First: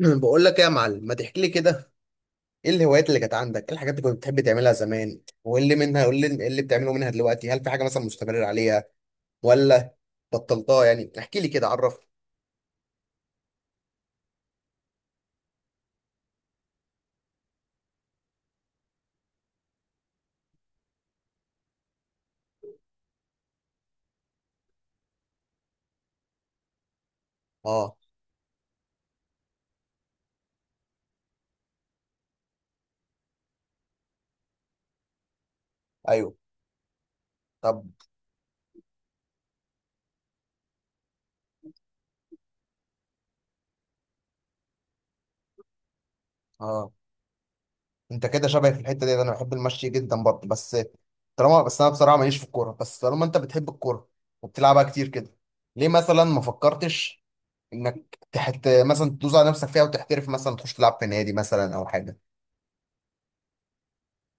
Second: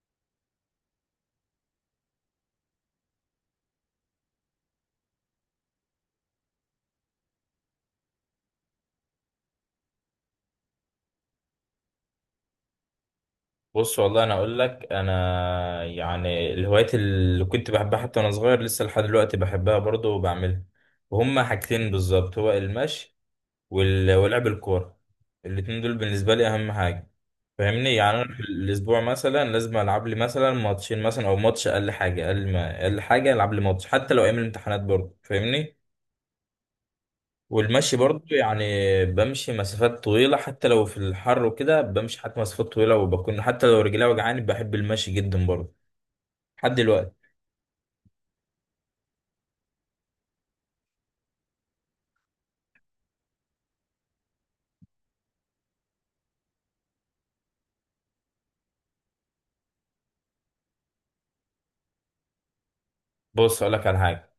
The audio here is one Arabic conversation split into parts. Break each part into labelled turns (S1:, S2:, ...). S1: أنا بقول لك ايه يا معلم، ما تحكي لي كده. ايه الهوايات اللي كانت عندك، ايه الحاجات اللي كنت بتحب تعملها زمان، وايه اللي منها وايه اللي إيه اللي بتعمله منها دلوقتي؟ هل في حاجه مثلا مستمر عليها ولا بطلتها؟ يعني احكي لي كده، عرفني.
S2: بص والله انا اقول لك انا يعني الهوايات اللي كنت بحبها حتى وانا صغير لسه لحد دلوقتي بحبها برضه وبعملها. وهما حاجتين بالظبط، هو المشي ولعب الكوره. الاتنين دول بالنسبه لي اهم حاجه، فاهمني؟
S1: اه.
S2: يعني انا في الاسبوع مثلا لازم العب لي مثلا ماتشين مثلا او ماتش، اقل حاجه، اقل ما اقل حاجه العب لي ماتش، حتى لو ايام الامتحانات برضه، فاهمني؟
S1: ايوه. طب.
S2: والمشي برضو يعني بمشي مسافات طويلة، حتى لو في الحر وكده بمشي حتى مسافات طويلة، وبكون حتى لو رجلي وجعاني بحب المشي جدا برضو لحد
S1: اه،
S2: دلوقتي.
S1: انت كده شبهي في الحته دي، انا بحب المشي جدا برضه. بس انا بصراحه ماليش في الكوره، بس طالما انت بتحب الكوره وبتلعبها كتير كده، ليه مثلا ما فكرتش انك تحت مثلا تدوس على نفسك فيها وتحترف، مثلا تخش تلعب في نادي مثلا او حاجه؟
S2: بص أقولك على حاجة،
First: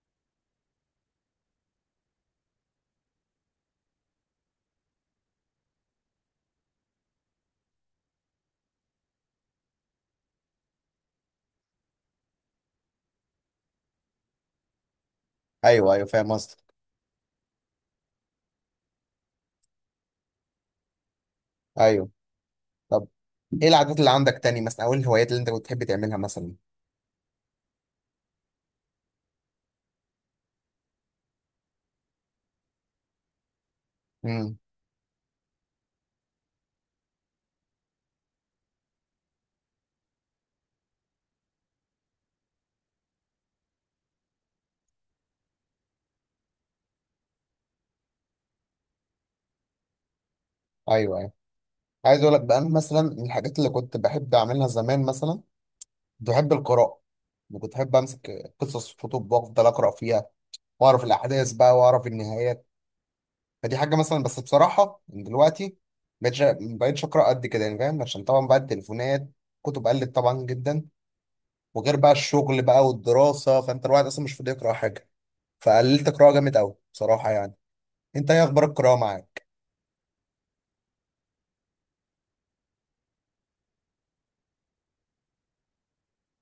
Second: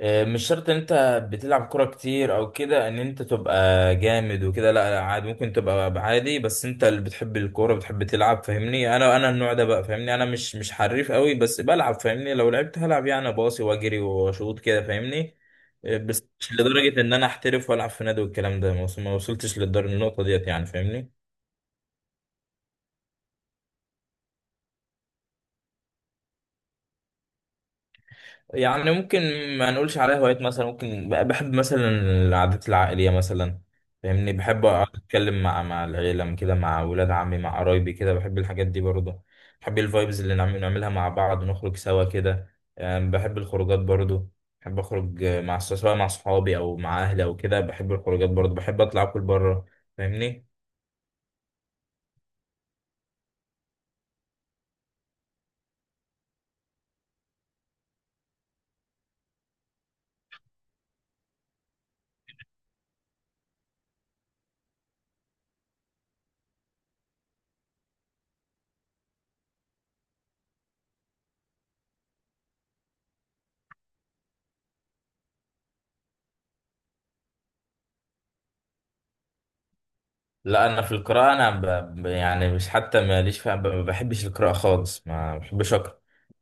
S2: مش شرط ان انت بتلعب كرة كتير او كده ان انت تبقى جامد وكده، لا لا عادي، ممكن تبقى عادي، بس انت اللي بتحب الكورة بتحب تلعب، فاهمني؟ انا النوع ده بقى فاهمني، انا مش حريف قوي بس بلعب، فاهمني؟ لو لعبت هلعب يعني، باصي واجري واشوط كده، فاهمني؟
S1: ايوه ايوه،
S2: بس
S1: فاهم
S2: مش
S1: قصدك.
S2: لدرجة ان انا احترف والعب في نادي والكلام ده، ما وصلتش للدر النقطة ديت يعني، فاهمني؟
S1: ايوه. طب ايه العادات اللي عندك تاني مثلا، او إيه الهوايات اللي انت كنت بتحب تعملها مثلا؟
S2: يعني ممكن ما نقولش عليها هوايات مثلا، ممكن بحب مثلا العادات العائلية مثلا، فاهمني؟
S1: امم.
S2: بحب أقعد أتكلم مع العيلة كده، مع ولاد عمي، مع قرايبي كده، بحب الحاجات دي برضه. بحب الفايبز اللي نعملها مع بعض ونخرج سوا كده، يعني بحب الخروجات برضه. بحب أخرج سواء مع صحابي أو مع أهلي أو كده، بحب الخروجات برضه، بحب أطلع أكل بره، فاهمني؟
S1: ايوه ايوه، عايز اقول لك بقى، انا مثلا من الحاجات اللي كنت بحب اعملها زمان مثلا، كنت بحب القراءه. وكنت بحب امسك قصص كتب وافضل اقرا فيها واعرف الاحداث بقى واعرف النهايات. فدي حاجه مثلا، بس بصراحه من دلوقتي مبقتش اقرا قد كده، يعني فاهم؟ عشان طبعا بقى التليفونات، كتب قلت طبعا جدا، وغير بقى الشغل بقى والدراسه، فانت الواحد اصلا مش فاضي يقرا حاجه. فقللت قراءه جامد قوي بصراحه يعني. انت ايه اخبار القراءه معاك؟
S2: لا أنا في القراءة أنا يعني مش حتى ماليش فيها، ما بحبش القراءة خالص، ما بحبش أقرأ.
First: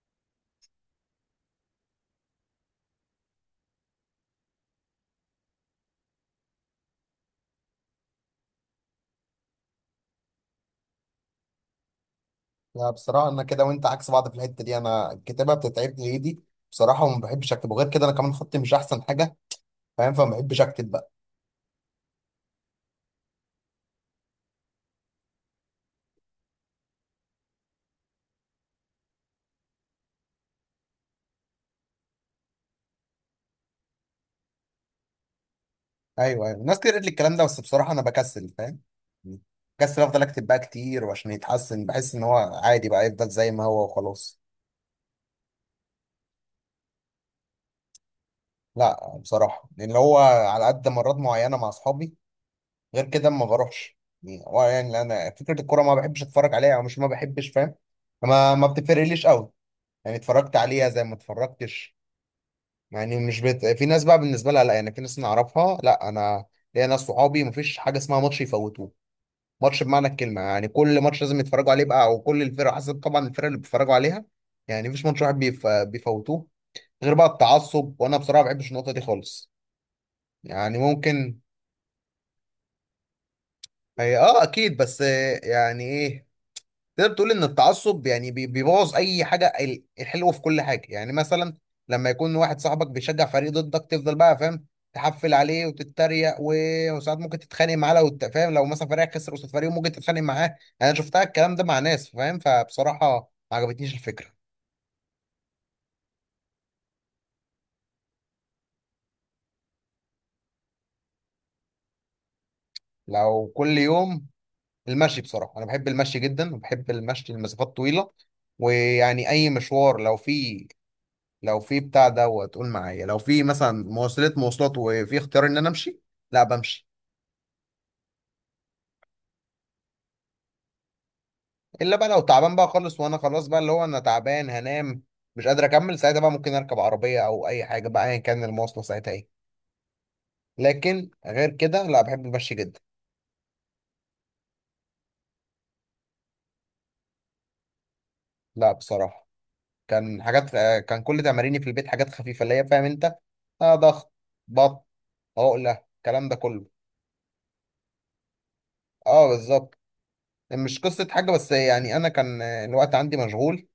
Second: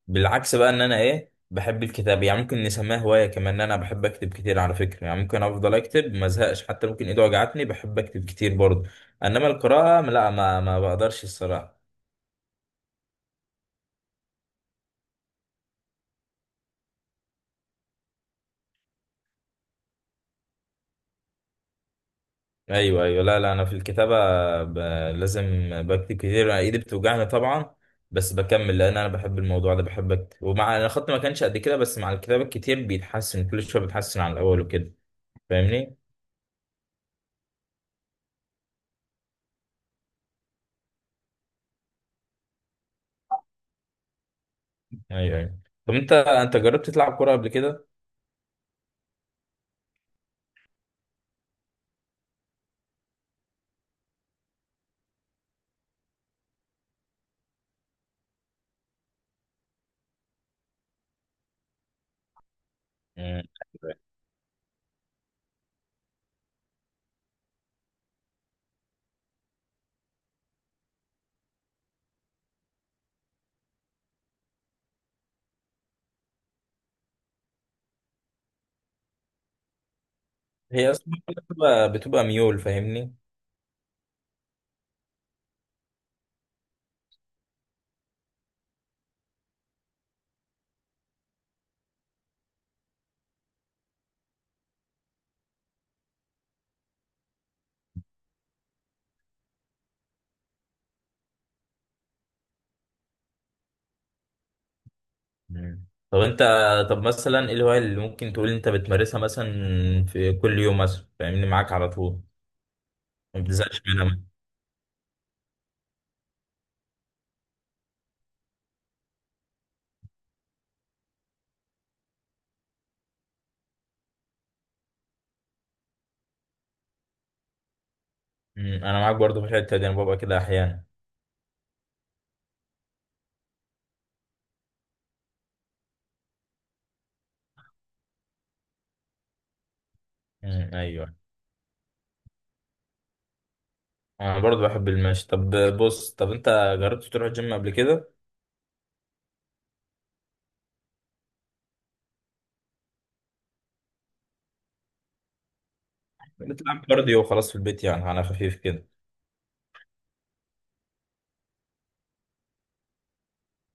S2: بالعكس بقى، ان انا ايه، بحب الكتاب، يعني ممكن نسميها هواية كمان، ان انا بحب اكتب كتير على فكرة، يعني ممكن افضل اكتب ما ازهقش، حتى ممكن ايدي وجعتني بحب اكتب كتير برضه. انما القراءة لا، ما بقدرش الصراحة.
S1: لا، بصراحة أنا كده وأنت عكس بعض في الحتة دي، أنا الكتابة بتتعب لي إيدي بصراحة، وما بحبش أكتب، وغير كده أنا كمان خطي مش أحسن حاجة فاهم؟ فما بحبش أكتب بقى.
S2: ايوه ايوه، لا لا، انا في الكتابة ب... لازم بكتب كتير، ايدي بتوجعني طبعا، بس بكمل لان انا بحب الموضوع ده، بحب اكتب، ومع انا خط ما كانش قد كده، بس مع الكتابة الكتير بيتحسن كل شوية، بيتحسن عن الاول وكده، فاهمني؟
S1: أيوه أيوه، ناس كتير قالت لي الكلام ده، بس بصراحة أنا بكسل فاهم؟ بكسل أفضل أكتب بقى كتير وعشان يتحسن، بحس إن هو عادي بقى يفضل زي ما هو وخلاص.
S2: ايوه ايوه. طب انت جربت تلعب كورة قبل كده؟
S1: لا، بصراحة لأن هو على قد مرات معينة مع أصحابي، غير كده ما بروحش. يعني هو يعني أنا فكرة الكورة ما بحبش أتفرج عليها، أو مش ما بحبش فاهم، ما بتفرقليش قوي. يعني اتفرجت عليها زي ما اتفرجتش. يعني مش
S2: مم.
S1: بت... في ناس بقى بالنسبه لها لا، يعني في ناس نعرفها لا، انا ليا ناس صحابي مفيش حاجه اسمها ماتش يفوتوه. ماتش بمعنى الكلمه، يعني كل ماتش لازم يتفرجوا عليه بقى، او كل الفرق، حسب طبعا الفرق اللي بيتفرجوا عليها. يعني مفيش ماتش واحد بيفوتوه. غير بقى التعصب، وانا بصراحه ما بحبش النقطه دي خالص. يعني
S2: هي اصلا
S1: ممكن.
S2: بتبقى ميول، فاهمني؟
S1: هي اه اكيد، بس يعني ايه، تقدر تقول ان التعصب يعني بيبوظ اي حاجه الحلوه في كل حاجه. يعني مثلا لما يكون واحد صاحبك بيشجع فريق ضدك، تفضل بقى فاهم، تحفل عليه وتتريق، وساعات ممكن تتخانق معاه لو انت فاهم، لو مثلا فريقك خسر قصاد فريق ممكن تتخانق معاه يعني. انا شفتها الكلام ده مع ناس فاهم، فبصراحه ما عجبتنيش الفكره.
S2: مم. طب انت، طب مثلا ايه الهواية اللي ممكن تقول انت بتمارسها مثلا في كل يوم، مثلا فاهمني، معاك على طول ما
S1: لو كل
S2: بتزهقش منها؟
S1: يوم، المشي بصراحه. انا بحب المشي جدا وبحب المشي لمسافات طويله. ويعني اي مشوار لو فيه، لو في بتاع دوت قول معايا، لو في مثلا مواصلات وفي اختيار ان انا امشي، لا، بمشي.
S2: مم. انا معاك برضو في الحتة دي، انا ببقى كده احيانا.
S1: الا بقى لو تعبان بقى خالص، وانا خلاص بقى اللي هو انا تعبان هنام، مش قادر اكمل ساعتها بقى، ممكن اركب عربيه او اي حاجه بقى، ايا كان المواصله ساعتها ايه.
S2: مم.
S1: لكن
S2: ايوه،
S1: غير كده لا، بحب المشي جدا.
S2: انا برضو بحب المشي. طب بص، طب انت جربت تروح الجيم قبل كده؟
S1: لا بصراحه، كان حاجات، كان كل تماريني في البيت حاجات خفيفه اللي هي فاهم انت، آه، ضغط، بط عقله، الكلام ده كله.
S2: بتلعب كارديو وخلاص في البيت، يعني على خفيف كده؟
S1: اه بالظبط. مش قصه حاجه، بس يعني انا كان الوقت عندي مشغول.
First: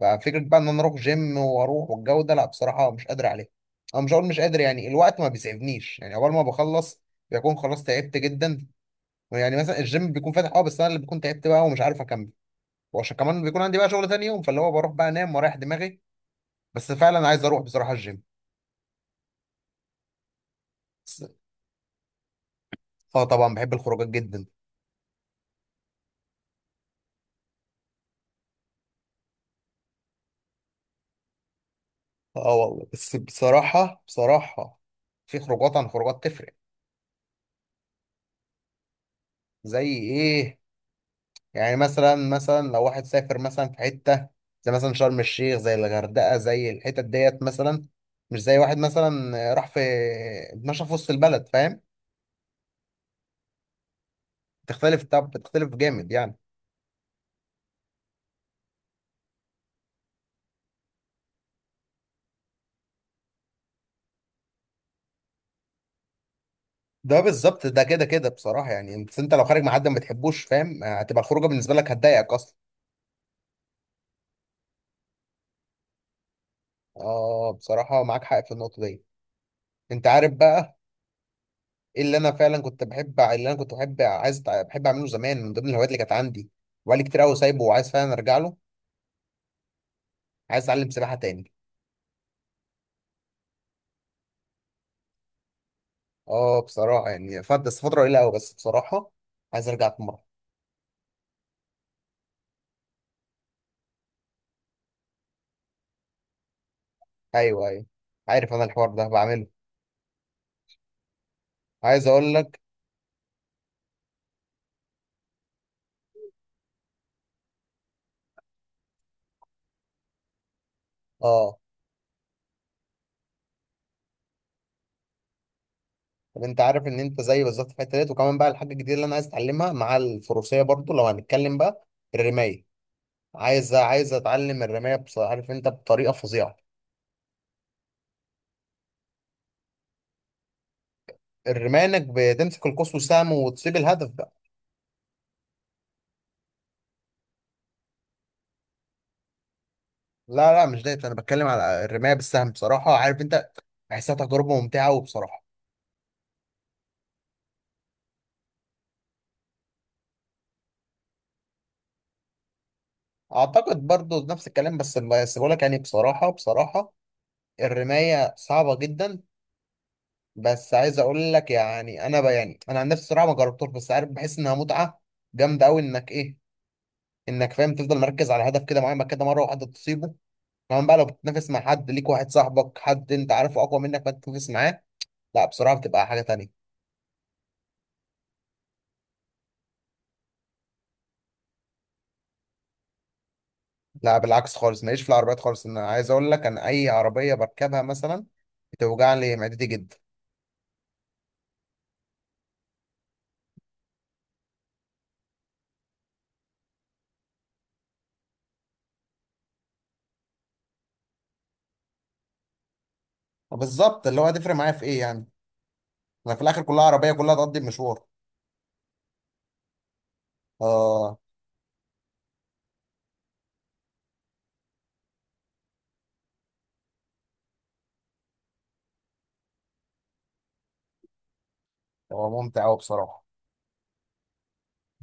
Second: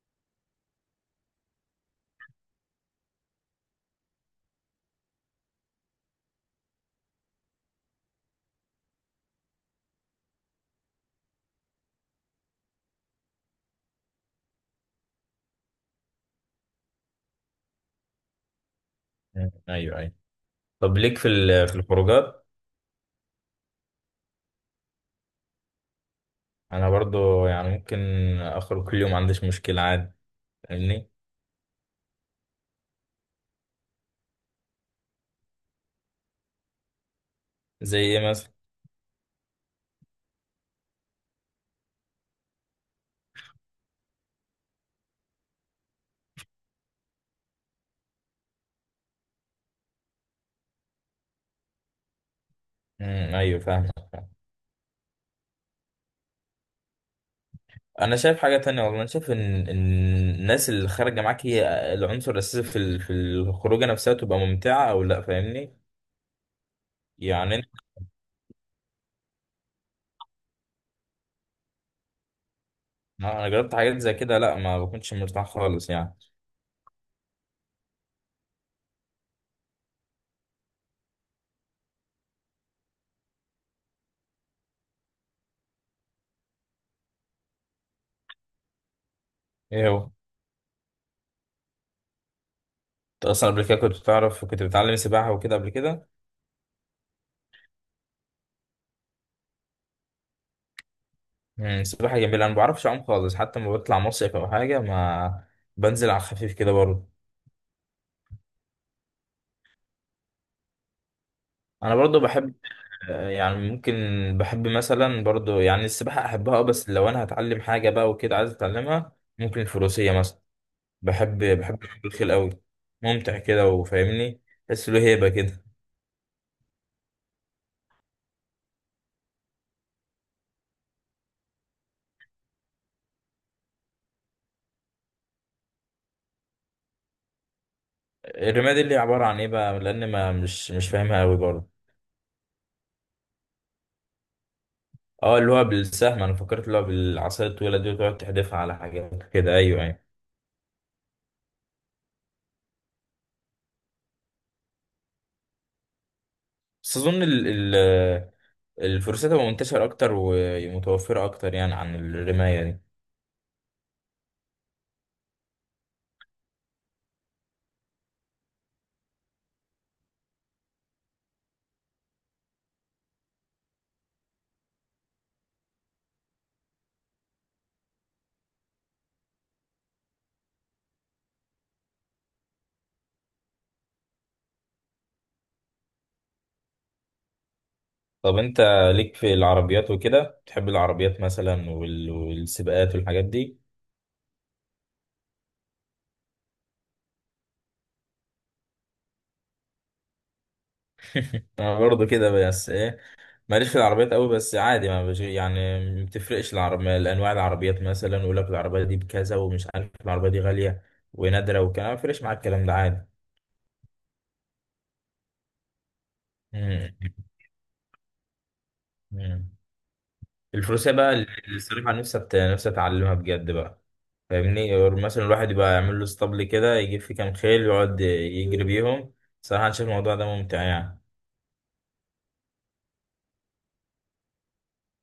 S1: ففكره بقى ان انا اروح جيم واروح والجو ده، لا بصراحه مش قادر عليه. انا مش هقول مش قادر، يعني الوقت ما بيسعفنيش، يعني اول ما بخلص بيكون خلاص تعبت جدا. يعني مثلا الجيم بيكون فاتح اه، بس انا اللي بكون تعبت بقى ومش عارف اكمل. وعشان كمان بيكون عندي بقى شغل تاني يوم، فاللي هو بروح بقى انام واريح دماغي. بس فعلا عايز اروح بصراحه الجيم.
S2: مم. ايوه ايوه. طب ليك
S1: بس-
S2: في في الخروجات؟
S1: اه طبعا، بحب الخروجات جدا.
S2: انا برضو يعني ممكن اخرج كل يوم، ما عنديش مشكلة عادي، فاهمني؟
S1: اه والله، بس بصراحه في خروجات عن خروجات تفرق.
S2: زي ايه؟
S1: زي ايه؟ يعني مثلا لو واحد سافر مثلا في حتة زي مثلا شرم الشيخ، زي الغردقة، زي الحتت ديت مثلا. مش زي واحد مثلا راح في اتمشى في وسط البلد فاهم؟
S2: امم، ايوه فاهم.
S1: تختلف، طب بتختلف جامد يعني.
S2: انا شايف حاجه تانية والله، انا شايف ان إن الناس اللي خارجه معاك هي العنصر الاساسي في في الخروجه نفسها تبقى ممتعه او لا، فاهمني؟
S1: ده
S2: يعني انا،
S1: بالظبط، ده كده كده بصراحة، يعني انت انت لو خارج مع حد ما بتحبوش فاهم، هتبقى الخروجة بالنسبة لك هتضايقك اصلا.
S2: أنا جربت حاجات زي كده، لا ما بكونش مرتاح خالص يعني.
S1: اه، بصراحة معاك حق في النقطة دي. انت عارف بقى ايه اللي انا فعلا كنت بحب؟ إيه اللي انا كنت بحب اعمله زمان من ضمن الهوايات اللي كانت عندي، وبقالي كتير قوي سايبه وعايز فعلا ارجع له.
S2: ايه هو؟
S1: عايز اتعلم سباحة تاني.
S2: انت اصلا قبل كده كنت بتعرف، كنت بتعلم سباحه وكده قبل كده؟
S1: اه بصراحة، يعني فات بس فترة قليلة أوي، بس بصراحة عايز أرجع في مرة.
S2: امم، سباحه جميله، انا ما بعرفش اعوم خالص، حتى لما بطلع مصيف او حاجه ما بنزل على الخفيف كده برضه.
S1: أيوه أيوه، عارف أنا الحوار ده بعمله.
S2: انا
S1: عايز
S2: برضه
S1: أقول
S2: بحب،
S1: لك.
S2: يعني ممكن بحب مثلا برضو، يعني السباحة أحبها أه، بس لو أنا هتعلم حاجة بقى وكده عايز أتعلمها، ممكن الفروسية مثلا. بحب
S1: اه،
S2: الخيل أوي، ممتع كده وفاهمني، تحس له هيبة كده.
S1: طب أنت عارف إن أنت زي بالظبط في الحتة ديت؟ وكمان بقى الحاجة الجديدة اللي أنا عايز أتعلمها مع الفروسية برضو لو هنتكلم بقى، الرماية. عايز أتعلم الرماية. بص عارف أنت، بطريقة فظيعة.
S2: الرماية دي اللي هي عبارة عن إيه بقى؟ لأن ما مش مش فاهمها أوي برضو.
S1: الرماية إنك بتمسك القوس والسهم وتصيب الهدف بقى.
S2: أه اللي هو بالسهم، أنا فكرت اللي هو بالعصاية الطويلة دي وتقعد تحدفها على حاجات كده، أيوه أيوه.
S1: لا لا مش ده، أنا بتكلم على الرماية بالسهم. بصراحة عارف أنت، بحسها تجربة ممتعة وبصراحة.
S2: بس أظن ال ال الفروسية تبقى منتشرة أكتر ومتوفرة أكتر يعني عن الرماية دي.
S1: اعتقد برضو نفس الكلام، بس بقول لك يعني بصراحه، الرمايه صعبه جدا. بس عايز اقول لك، يعني انا يعني انا عن نفسي صراحه ما جربتوش، بس عارف بحس انها متعه جامده قوي، انك ايه، انك فاهم تفضل مركز على هدف كده معين، بعد كده مره واحده تصيبه. كمان بقى لو بتتنافس مع حد ليك، واحد صاحبك حد انت عارفه اقوى منك، فانت تتنافس معاه، لا بصراحه بتبقى حاجه تانية.
S2: طب انت ليك في العربيات وكده؟ بتحب العربيات مثلا والسباقات والحاجات دي؟
S1: لا بالعكس، خالص ماليش في العربيات خالص. انا عايز اقول لك، انا اي عربيه بركبها مثلا بتوجع لي معدتي جدا.
S2: انا برضه كده، بس ايه، ماليش في العربيات قوي، بس عادي ما بش يعني، ما بتفرقش العربية الانواع، العربيات مثلا يقول لك العربية دي بكذا ومش عارف، العربية دي غالية ونادرة وكلام، ما بيفرقش معاك الكلام ده عادي.
S1: بالظبط، اللي هو هتفرق معايا في ايه يعني؟ انا في الاخر كلها
S2: مم.
S1: عربيه، كلها تقضي المشوار.
S2: مم. الفروسية بقى،
S1: اه.
S2: اللي الصراحة نفسي نفسي اتعلمها بجد بقى، فاهمني؟ أو مثلا الواحد يبقى يعمل له اسطبل كده يجيب فيه كام خيل يقعد يجري بيهم، صراحة أنا شايف الموضوع ده ممتع يعني.
S1: هو ممتع قوي بصراحه.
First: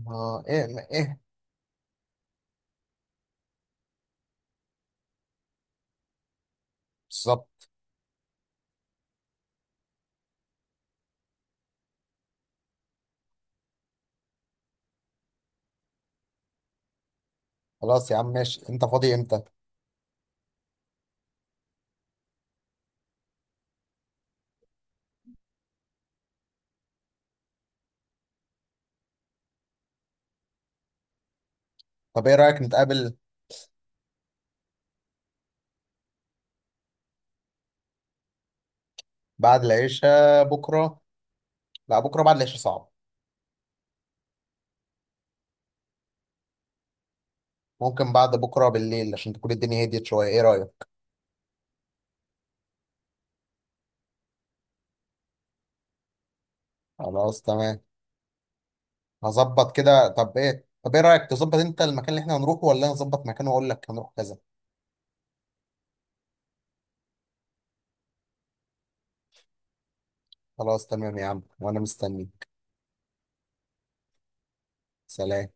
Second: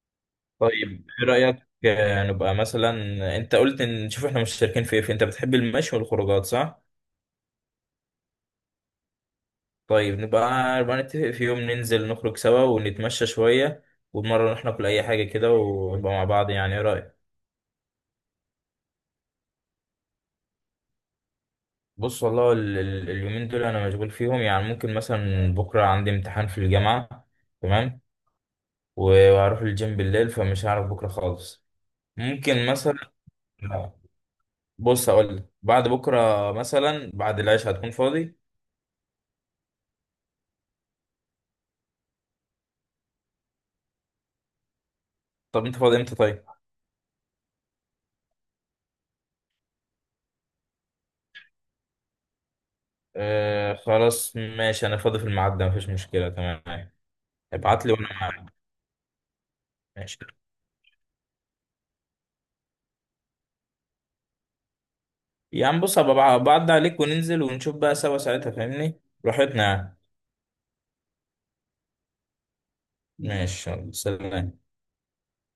S1: اه، ايه،
S2: طيب
S1: ايه.
S2: ايه رأيك، نبقى مثلا، انت قلت ان نشوف احنا مشتركين في ايه، انت بتحب المشي والخروجات، صح؟
S1: بالظبط.
S2: طيب نبقى نتفق في يوم ننزل نخرج سوا ونتمشى شوية، ومرة نروح ناكل اي حاجة كده ونبقى مع بعض، يعني ايه رأيك؟
S1: خلاص يا عم ماشي، انت فاضي امتى؟
S2: بص والله اليومين دول انا مشغول فيهم، يعني ممكن مثلا بكرة عندي امتحان في الجامعة، تمام، وهروح الجيم بالليل، فمش هعرف بكرة خالص.
S1: طب ايه رايك
S2: ممكن مثلا،
S1: نتقابل
S2: بص اقول لك، بعد بكرة مثلا بعد العشاء هتكون فاضي؟
S1: بعد العشاء بكره؟ لا، بكره بعد العشاء صعب.
S2: طب انت فاضي امتى طيب؟
S1: ممكن بعد بكره بالليل، عشان تكون الدنيا هديت شويه. ايه رايك؟
S2: آه خلاص ماشي، انا فاضي في الميعاد ده، مفيش مشكلة، تمام.
S1: خلاص تمام.
S2: ابعت لي وانا معاك.
S1: هظبط كده.
S2: ماشي،
S1: طب ايه، طب ايه رايك تظبط انت المكان اللي احنا هنروحه، ولا انا اظبط مكان واقول لك هنروح كذا؟
S2: يعني بص هبقى بعد عليك وننزل ونشوف بقى سوا ساعتها، فاهمني؟ براحتنا يعني.
S1: خلاص تمام يا عم، وانا مستنيك.
S2: ماشي، يلا، سلام.
S1: سلام.